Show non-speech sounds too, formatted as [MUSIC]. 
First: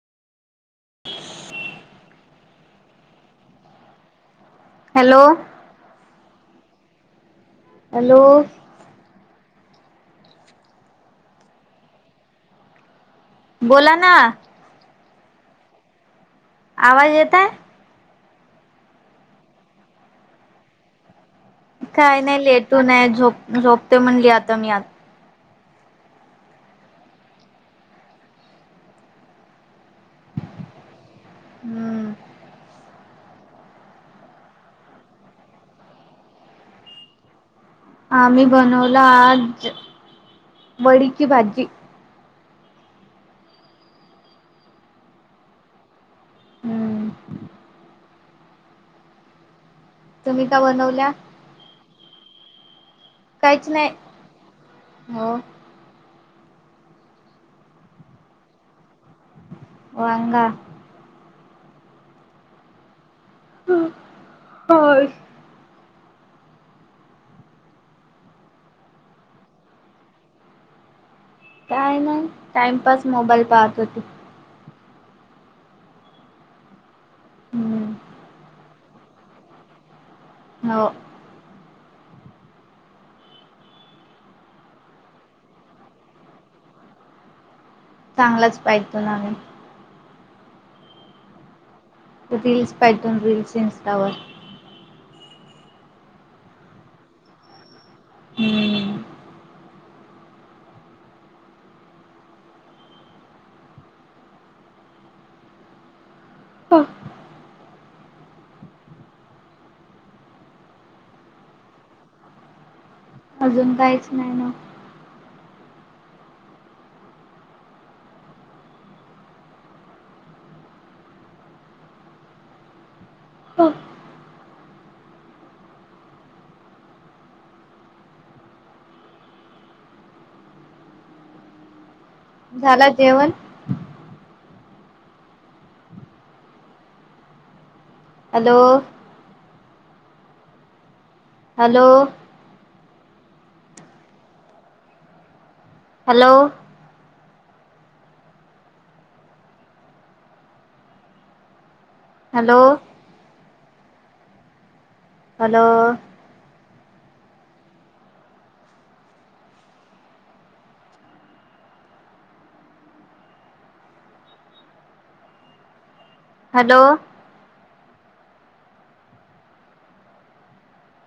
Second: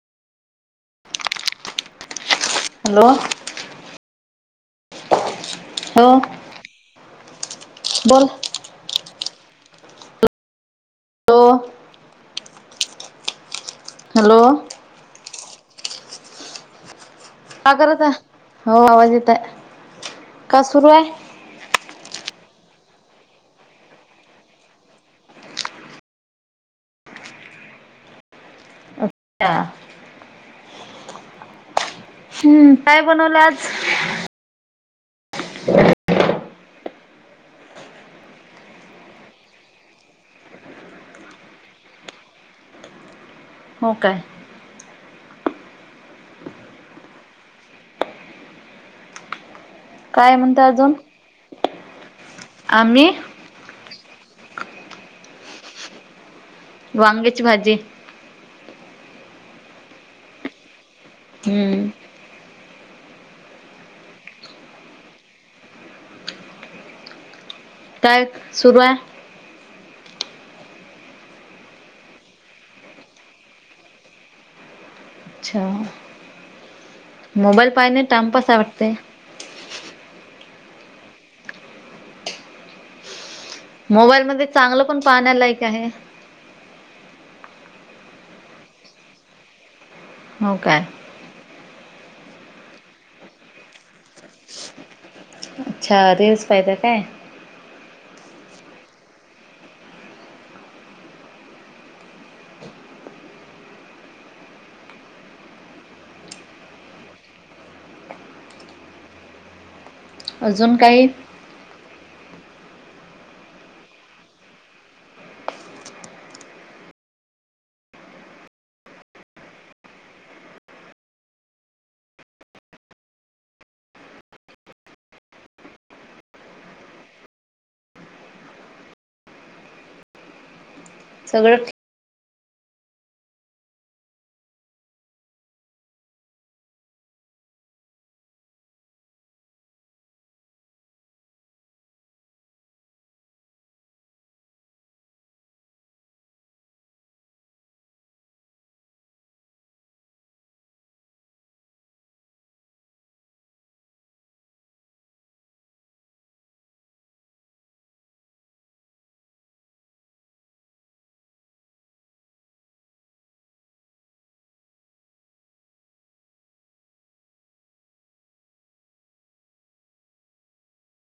[INAUDIBLE] Hello hello. हो. Hello. बोला ना हॅलो आवाज येता का करत हो आवाज येतय का सुरू आहे. काही नाही लेटून हाय झोप झोपते म्हणली आता मी आता. हा हम्म काय बनवलं आज? [INAUDIBLE] आम्ही बनवला आज वडीची भाजी. हो काय? हम्म काय तुम्ही म्हणत का अजून बनवल्या? आम्ही काहीच नाही हो वांगेची भाजी वांगा होय ह हो काय सुरू आहे. काय नाही टाइमपास मोबाईल पाहत होते. अच्छा मोबाईल हम्म पाहिणे टाइमपास आवडते. हो मोबाईलमध्येध्ये चांगलं पण पाहण्या लायक आहे. चांगलाच पाहितो ना हो काय रीलस पाहीतून रीलस इंस्टा अच्छा रील्स पाहील काय? [INAUDIBLE] हो अजून काही अजून काहीच नाही. सगळं ठीक झाला जेवण hello hello hello hello hello hello